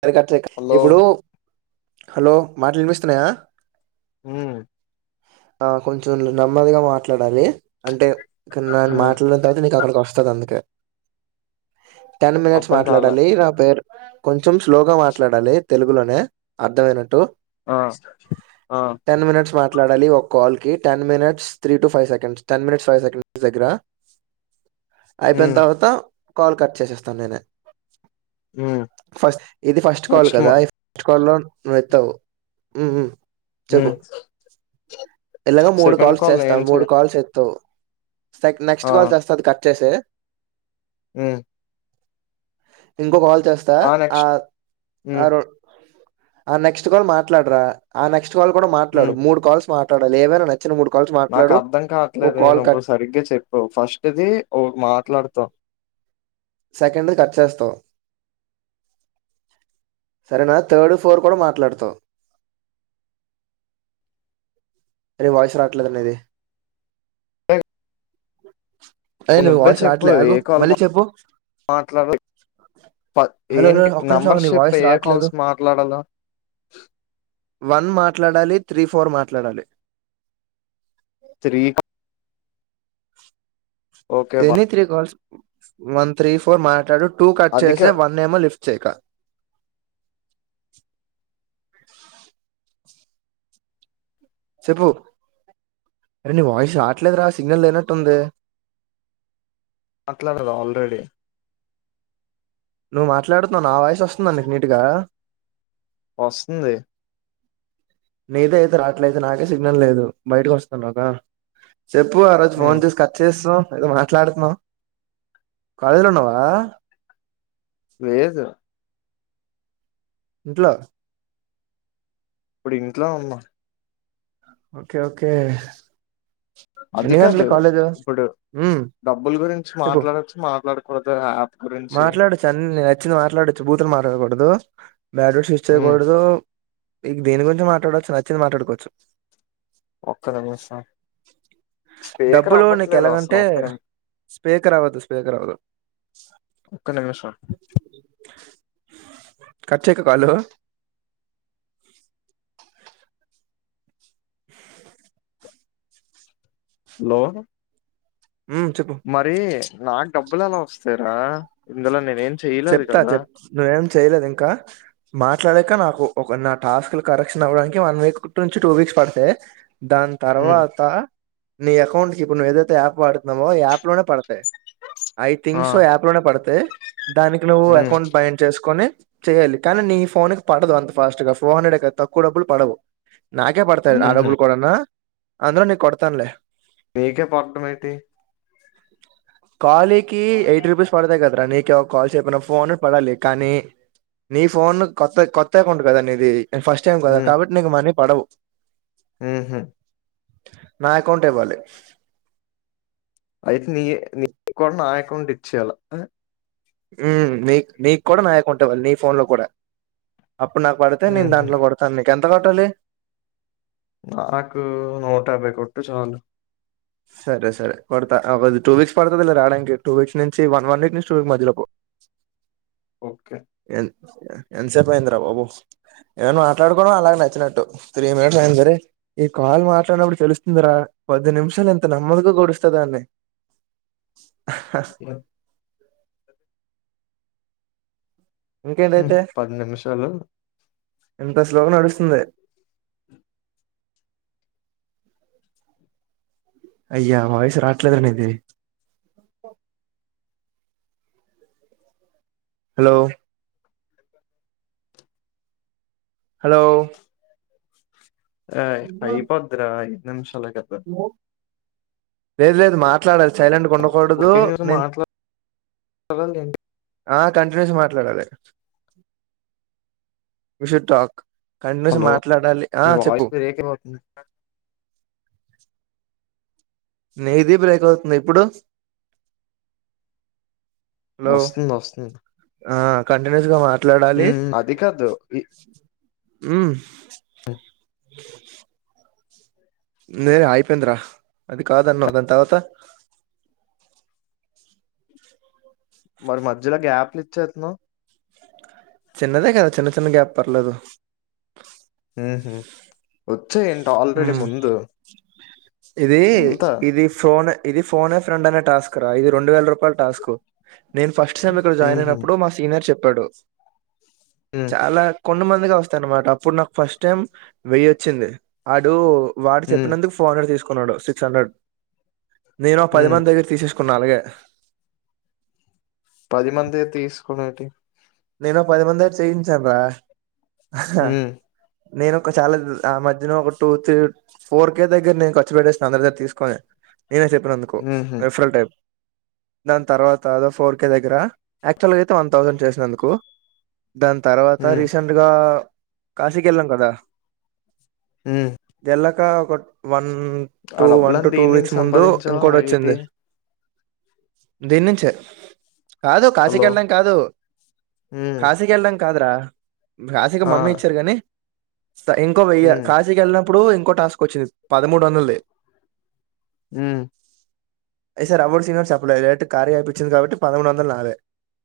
సరే కట్లేక హలో ఇప్పుడు హలో మాటలు వినిపిస్తున్నాయా హ్మ్ ఆ కొంచెం నెమ్మదిగా మాట్లాడాలి అంటే ఇక్కడ నేను ఉమ్ మాట్లాడిన తర్వాత నీకు అక్కడికి వస్తది అందుకే టెన్ మినిట్స్ అర్థం కాలే మాట్లాడాలి నా పేరు కొం చెం స్లోగా మాట్లాడాలి తెలుగులోనే అర్థమైనట్టు ఆ ఆ ట్లాడాలి ఒక కాల్ కి ten minutes three to five seconds ten minutes five seconds దగ్గర. ఐపేన్ ఉమ్ తవాత కాల్ కట్ చేసేస్తాను నేనే ఉమ్ ఫస్ట్ ఇది ఫస్ట్ కాల్ నెక్స్ట్ కదా మా ఈ ఫస్ట్ కాల్ లోన్ నువ్వు ఎత్తవు చెప్పు ఉమ్ ఎలాగో మూడు సెకండ్ కాల్స్ కాల్ ఏం చేస్తావ్ చె మూడు కాల్స్ ఎత్తవు సె నెక్స్ట్ ఆ కాల్ చేస్తా అది కట్ చేసేయ్ ఉమ్ ఇంకో కాల్ చేస్తా ఆ ఉమ్ ఆరో ఆ నెక్స్ట్ కాల్ మాట్లాడరా ఆ నెక్స్ క్స్ట్ కాల్ కూడా మాట్లాడు ఉమ్ మూడు కాల్స్ మాట్లాడాలి లేవననే నాకు అర్థం కావట్లేదే, నువ్వు కట్ ఇప్పుడు సరిగ్గా చెప్పు ఫస్ట్ ది ఓ మాట్లాడుతా సెకండ్ కట్ చేస్తావు. సరేనా థర్డ్ ఫోర్ కూడా మాట్లాడుతావు అరే వాయిస్ రావట్లేదే నీది అరే నువ్వు వాయిస్ రావట్లే ఆగు మళ్ళీ చెప్పు మాట్లాడురే కాద్ హలో హలో ఏంటి, ఒక్క నిమిషం ఆగు నీ నెంబర్షిప్ వాయిస్ ఏ రావట్లేదు కాల్స్ మాట్లాడాల వన్ మాట్లాడాలి త్రీ ఫోర్ మాట్లాడాలి త్రీ క ఓకే దేన్ని three calls one three four మాట్లాడు టూ కట్ అదిక చేసే వన్ ఏమో లిఫ్ట్ చేయక ప్చ్ చెప్పు అరే నీ వాయిస్ రాటలేదురా సిగ్నల్ లేనట్టుంది మాట్లాడగా ఆల్రెడీ నువ్ మాట్లాడుతున్నావు నా వాయిస్ వస్తుంద నీకు నీట్గా వస్తుంది నీది అయితే రాట్లేదు నాకే సిగ్నల్ లేదు బయటకి వస్తాను కదా చెప్పు ఆ రోజు ఉమ్ ఫోన్ చేసి కర్చ్చ చేస్తాం ఏదో మాట్లాడుతున్నాం కాలేజ్లో ఉన్నావా లేదు ఇంట్లో ఇప్పుడు ఇంటో ఉన్న ఓకే ఓకే అది ఎన్ని కాదు గంటలకి కాలేజు ఇప్పుడు ఉమ్ డబ్బులు గురించి మాట్లాడచ్చు మాట్లాడు కు మాట్లాడు చన్న వచ్చింది మాట్లాడవచ్చు భూతులు మాట్లాడకుడదు మ్యాడ్రో సస్ కోదు మీకు దీని గురించి మాట్లాడవచ్చు నచ్చింది మాట్లాడుకోవచ్చు ఒక్క నిమిషం స్పీకర్ డబ్బులో నీకు అవ్వట్లేదు అసలు ఎలాగంటే ఒక్క నిమి స్పీకర్ అవ్వదు స్పీకర్ అవ్వదు ఒకక్క నిమిషం కచ్చేక కలు హలో ఉమ్ చెప్పు నాకు డబ్బులు ఎలా వస్తార ఇందులో నేనేం చెయలేదు చెప్తా కదా చెప్ నువ్వేం చేయలేదు ఇంకా మాట్లాడక నాకు ఒక నా టాస్క్ కరెక్షన్ అవ్వడానికి వన్ వీక్ నుంచి టూ వీక్స్ పడతాయి దాని ఉమ్, తర్వాత నీ అకౌంట్ కి ఇప్పుడు నువ్ ఏదైతే యాప్ వాడు న్నామో యాప్ లోనే పడతాయి ఐ ఆ థింగ్స్ సో యాప్ లోనే పడితే దానికి నువ్వు ఉమ్, అకౌంట్ బైండ్ చేసుకొని చెయ్యాలి కానీ నీ ఫోన్ పడదు అంత ఫాస్ట్ గా ఫోర్ హండ్రెడ్ తక్కువ డబ్బు పడవు నాకే పడతాయి ఆ ఉహు. డబ్బులు కూడానా అందులో నీ కొడతానులే నీకే [unintelligible] మేటి కాలీకి యైట్ రూపీస్ పడతాయి కదా ప్రని క కాల్ చేయకపోయినా ఫోన్ పడాలి కానీ నీ ఫోన్ కొత్త కొత్త అకౌంట్ కద నీది నే ఫస్ట్ టైం కదా కాబట్టి నీకు పొడవు ఉమ్ నా అకౌంట్ ఇవాళ అయితే [unintelligible] కొన్నా ఇచ్చేల మ్మ్ నీ నీకు కూడా నా అకౌంట్ ఇవ్వాలి నీ ఫోన్ లో కూడా అప్పుడు నాకు పడితే నేను ఉహు దాంట్లో కొడతానులే కానీ [unintelligible] కొట్టండి నాకు నూట యాబ్భై కొట్టు చాలు సరే సరే కొడతా టూ వీక్స్ పడతదిలేర రావడానికి టూ వీక్స్ నుంచి వన్ వన్ వీక్ నుంచి టూ వీక్ మధ్యలోపూ ఓకే ఎంతసేపుయిందిరా బాబు ఏను మాట్లాడుకోవడం అలాగ నచ్చినట్టు త్రీ మినిట్స్ అయింది సరే ఈ కాల్ మాట్లాడినప్పుడు తెలుస్తుంది రా కొద్ది నిమిషం ఎంత నెమదుగా గడుస్త దాన్ని [unintelligible] ఇంకేంటైతే పది నిమిషాలు ఇంత స్లోగా నడుస్తుంది అయ్యా వాయిస్ రాట్లే నిది హలో హలో ఆ అయిపోద్రా నిషాల హ లేదు లేదు మాట్లాడ సైలెంట్గా ఇప్పుడు ఉండకూడదు కంటిన్యూస్ నేను మాట్లాడాల ఏంటి ఆ కంటిన్యూస్ విష టాక్ కంటిన్యూస్ హలో మాట్లాడాలి ఆ మీ చెప్పు వాయిస్ బ్రేక్ అయిపోతుంది నీ ఇది బ్రేక్ అవుతుంది ఇప్పుడు హలో వస్తుంది వస్తు ఆ కంటిన్యూస్ గా మాట్లాడాలి అది కాదు ఈ నేర అయిపోంద్ర అది కాదన్న అదంత తవాత మరి మధ్యలో గ్యాప్లు ఇచ్చేతును చిన్నదే కదా చిన్న చిన్న గ్యాప్ పర్లేదు హ వచ్చే ఏంట ఆల్రెడీ ఉమ్ ముందు ఇది ఎంత ఇది ఫోన్ ఇది ఫోన్ ఫ్రం అనే టాస్క్ రా ఇది రెడు వేల రూపా టాస్క్ నేను ఫస్ట్ టైమ్ ఇక్కడ జాయిన్ ఉహు అయినప్పుడు మా సనియర్ చెప్ప పడు ఉమ్ చాలా కొంతమంది వస్తాయి అనమాట అప్పుడు నాకు ఫస్ట్ టైం వెయ్యి వచ్చింది ఆడు వాడు ఉమ్ చెపినందుకు ఫోన్ర్ తీసుకు కున్నాడు సిక్స్ హండ్రెడ్ నేను ఒక పది ఉమ్ మంది దగ్గర్ తీసేస్క్ కొన్నాలుగె పది మంది తీసుకునే ఏటి నేను పది మంది చేయించాను రా ఉమ్ నేను ఒక చాలా ఆ మధ్యన ఒక టూ త్రీ ఫోర్ కే దగ్గర నేను ఖర్చు పెట్టేస్తాను అందరి దగ్గర తీసుకొని నేనే చెప్పినందుకో ఉహు రిఫరల్ టైప్ దాని తర్వాతదో అ ఫోర్కె దగ్గర యాక్చువల్గా అయితే వన్ థౌసండ్ చేసినందు కో దాని తర్వాత ఉమ్ రీసెంట్గా కాశీకి వెళ్ళాం కదా మ్ ఇంకా ఒక మ్ టూ వన్ టు టూ దేని నుంచి వీక్స్ ముందు సంపాదించావు ఇంకోటి అలాగైతే వచ్చింది దీన్నించే కాదు హలో కాశీకిళ్ళం కాదు ఉమ్ కాశీ కి వెళ్లాం కాదు రా కాశీ కి ఆ మమ్మీ ఇచ్చారు గానీ ఇంకో వెయ్య ఉమ్ కాశీకెళ్ళం ఇప్పుడు ఇంకో టాస్క్ వచ్చింది పదమూడు వందలుది హ్మ్ ఈ సారి ఎవరితోనూ చెప్పలేదు ఇదైతే కార్యయాప్ ఇచ్చింది కాబట్టి పదమూడు వందలు నావే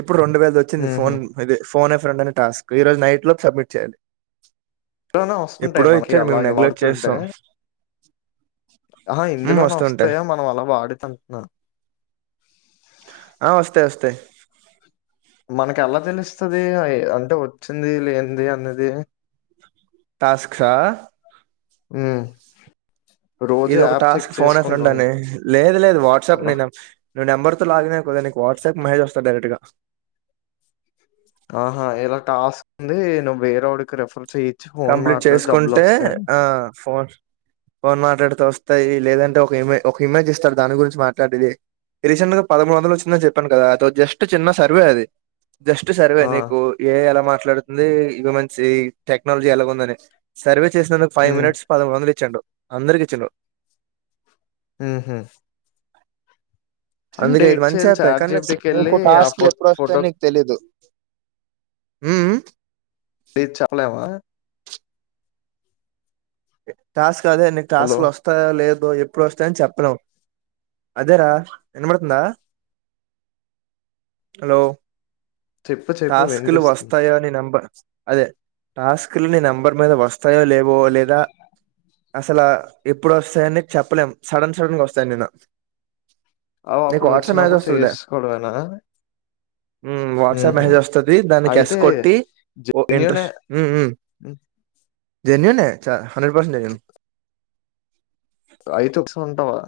ఇప్పుడు రెండు వేలు ఇచ్చింది ఉహు ఫోన్ ఇది ఫోన్ ఎ ప్రెండ్ అని టాస్క్ ఈ రోజు నైట్ లోపు సబ్మిట్ చేయాలి ఎలానే వస్తుంటాయి ఎప్పుడో మనకి ఇచ్చాడు మేము అలాగే నెగ్లెక్ట్ వాడుతుంటే చేస్తాం అహ ఉమ్, ఇందులోనే వస్తుంటాయి వస్తాయా మనం అలా వాడితే అంటున్నా ఆ వస్తాయి వస్తాయి మనకి ఎలా తెలుస్తుది అంటే వచ్చింది లేంది అన్నది టాస్క్ సా హ్మ్మ్ ఇది ఒక టాస్క్ ఫోన్ అయిండ్ అని లేదు లేదు వాట్సాప్ ఉండాలా? నేను ను్వు నెంబర్ తో లాగిన కదా నీకు వాట్సాప్ మెసజ్స్తను డైరెక్ట్ గా ఆహా ఇలా టాస్క్ ఉంది నువ్వు వేరేడికి రెఫర్ కంప్లీట్ చేసుకుంటే ఆ ఫోన్ ఫోన్ మాట్లాడితే వస్తాయి లేదంటే ఒక ఇమే ఒక ఇమేజ్ ఇస్తడు దాని గురించి మాట్లాడేది రీసెంట్ గా పదమూడు వందలు వచ్చి చెప్పాను కదా అ జస్ట్ చిన్న సర్వే అది జస్ట్ సర్వే ఆ! నీకు ఏ ఎలా మాట్లా మాట్లాడుతుంది ఇవి మంచి టెక్నాలజీ ఎలా ఉందని సర్వే చేసినందుకుైవ్ హ్మ్. మిట్స్ పదిమూ వలు ఇచ్చండు అందరికిీ చెలో హ్మ్మ్ అందుకే ఇది మంచి చేయాలి? చెప్పయి కానీ చాట్‌జీపీటీకెళ్ళి ఇకు ఆ ఫో కాస్ట్లు ఎప్పుడు వస్తాయని నీకు ఫోటోది తెలీదు హ్మ్మ్ అ చాలవా చ అదే ఎన్నికు హలో! టాస్క్లు వస్తాయా లేదు ఎప్పుడు వస్తాయని చెప్పలేం అదేరా ఎనబడుతుందా హలో చెప్పు చెప్పు టాస్కు లు వినిపిస్తుంది. వస్తాయ అని నమ్మ అదే టాస్క్ లోని నెంబర్ మీద వస్తాయో లే పోో లేదా అసలు ఎప్పుడు వస్తాయని చెప్పలేం సడన్ సడన్ గా వస్తాను నేను అవు నీకు అప్పుడు వాట్సాప్ మెసేజ్ వచ్చినప్పుడు వస్తదిలే చేసుకోడనా ఉమ్, వాట్సాప్ మెసేజ్ వస్తుంది దాన్ని కస్ కొట్టి ఓ జెన్యూనే ఇంట్రెస్ట్ హ్మ్. జెన్న్ చ హ్రెడ్ పసెన్ జన్ ఐదుస ఉంటావా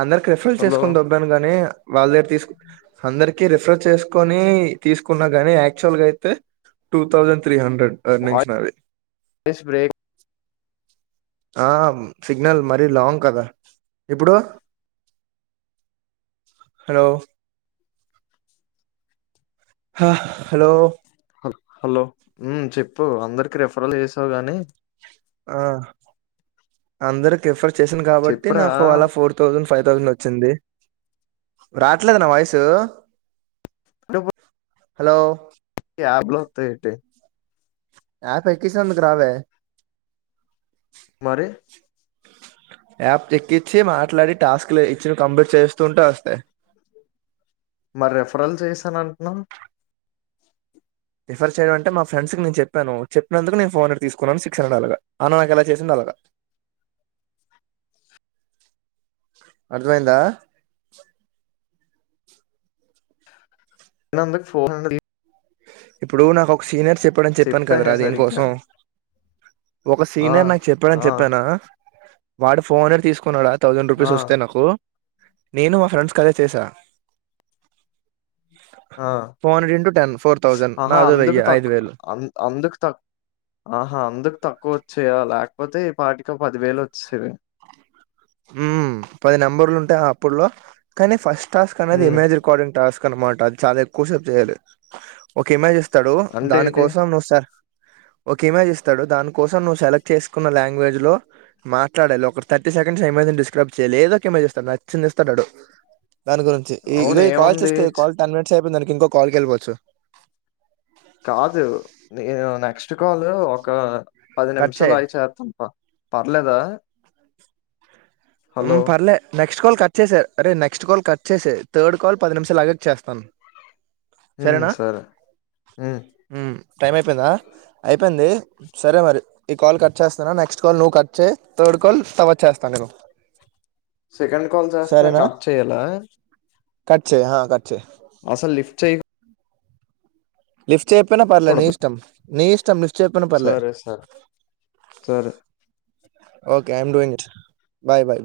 అందరికి రిఫరల్ హలో! చేసుకుని దబ్బాను గాని వాళ్ళ దగ్గర తీసుకు అందరికి రిఫర్ చేసుకొని తీసుకున్నా గాని యాక్చువల్ గా అయితే టూ థౌజండ్ త్రీ హండ్రెడ్ అ వాయిస్ నింగ్సనాాలి బ్రేక్ ఆ సిగ్నల్ మరీ లాంగ్ కదా ఇప్పుడు హలో హ హలో హ హలో చెప్పు అందరికి రెఫరల్ చేసావు గాని ఆ అందరి క రిఫర్ చేసిాను కాబట్టి చెప్పురా నాకు అలా ఫోర్ థౌజండ్ ఫైవ్ థౌసండ్ వచ్చింది రాట్లేదు నా వాయిసు హలో బ్ల ఇట యాప్ ఎక్కించి నందుకు రావే మరి యాప్ ఎక్కించి మాట్లాడి టాస్క్లు ఇచ్చిన కంప్లీట్ చేస్తుూంటే వస్తాయి మరి రెఫరల్ చేసానంటన్నావ్ రిఫర్ చేయడం అంటే మా ఫ్రెండ్స్ కి నేను చెప్పాను చెప్పినందుకు నేను ఫోర్ హండ్రెడ్ తీసుకున్నాను సిక్స్ హండ్రెడ్ అలాగా ఆమె నాకు ఎలా చేసింది అలాగా అర్థమైందా ఎందుకు ఫోన్ ది ఇప్పుడు నాకు ఒక సీనేర్ చెప్పాడని చెప్పాను కదరా చెప్పాహే సరిగ్గా దీనికోసం ఒక ఆ సీనియర్ నాకు చెప్పాడని ఆ చెప్పానా వాడు ఫోన్ తీసుకున్నాడా థౌజండ్ ఆ రూపీస్ వస్తాయి నాకు నేను మా ఫ్రెండ్స్ కదే చేసా ఆ four hundred two ten four ఆహా అందుకు తక్కువ అందుకు తక్ ఆహా అందుకు తక్కువ చేయాలి లేకపోతే ఈ పాటికి పదివేలు వచ్చేవి ఉ పది నెంబర్లు ఉంటాయి అప్పుట్లో కానీ ఫస్ట్ టాస్క్ అది ఉమ్ ఎమజ్ రికార్డింగ్ టాస్క్ అనమాట అది చాలా ఎక్కువసేపు చేయాలి ఒక ఏ చేస్ ఇస్తాడు అంటే దాని ఏంటి కోసం నువ్వు సార్ ఒక ఇమేజ్ ఇస్తాడు దాని కోసం నువ్వు సెలెక్ట్ చేసుకున్న లాంగ్వేజ్ లో, మాట్లాడేాలి ఒక థర్టీ సె [unintelligible] డిస్క్రైబ్ చేయ లేదోక ఏమ చేస్తాడు నచ్చింది ఇస్తాన్నాడు దాని గురించి ఇ అవును ఇగో కాల్ ఏముంది చేసుకో ఛ్, కాల్ టెన్ మినిట్స్ అయిపోయిందిని ఇంకో కాల్ కి వెళ్లిపోవచ్చు పుక్షకాలు ఒక పది కట్ నిమిషాలుయి చేయి ఆగి చేతాంప పర్లేదా మ్ హలో పర్లే నెక్స్ట్ కాల్ కట్ చేసా, అరే నెక్స్ట్ కాల్ కట్ చేసి థర్డ్ కాల్ పది నిమిషాలు లాగా చేస్తాను మ్ సరేనా సరే మ్ ఉమ్ టైం అయిపోయిందా, అయిపోయింది సరే మరి ఈ కాల్ కట్ చేస్తాను నెక్స్ట్ కాల్ నువ్వు కట్ చే థర్డ్ కాల్ తవ వచ్చేస్తాను నేవు సెకండ్ కాల్ చేస్తున్నాను కట్ చేయ్యాల కట్ చెయ్ అ కట్ చేయి అసలు లిఫ్ట్ చేయి లిఫ్ట్ చెప్పిన పర్లే నీ చేయకూడదు. ఇష్టం నీ ఇష్ త సరే సరే సరే okay I'm doing it bye bye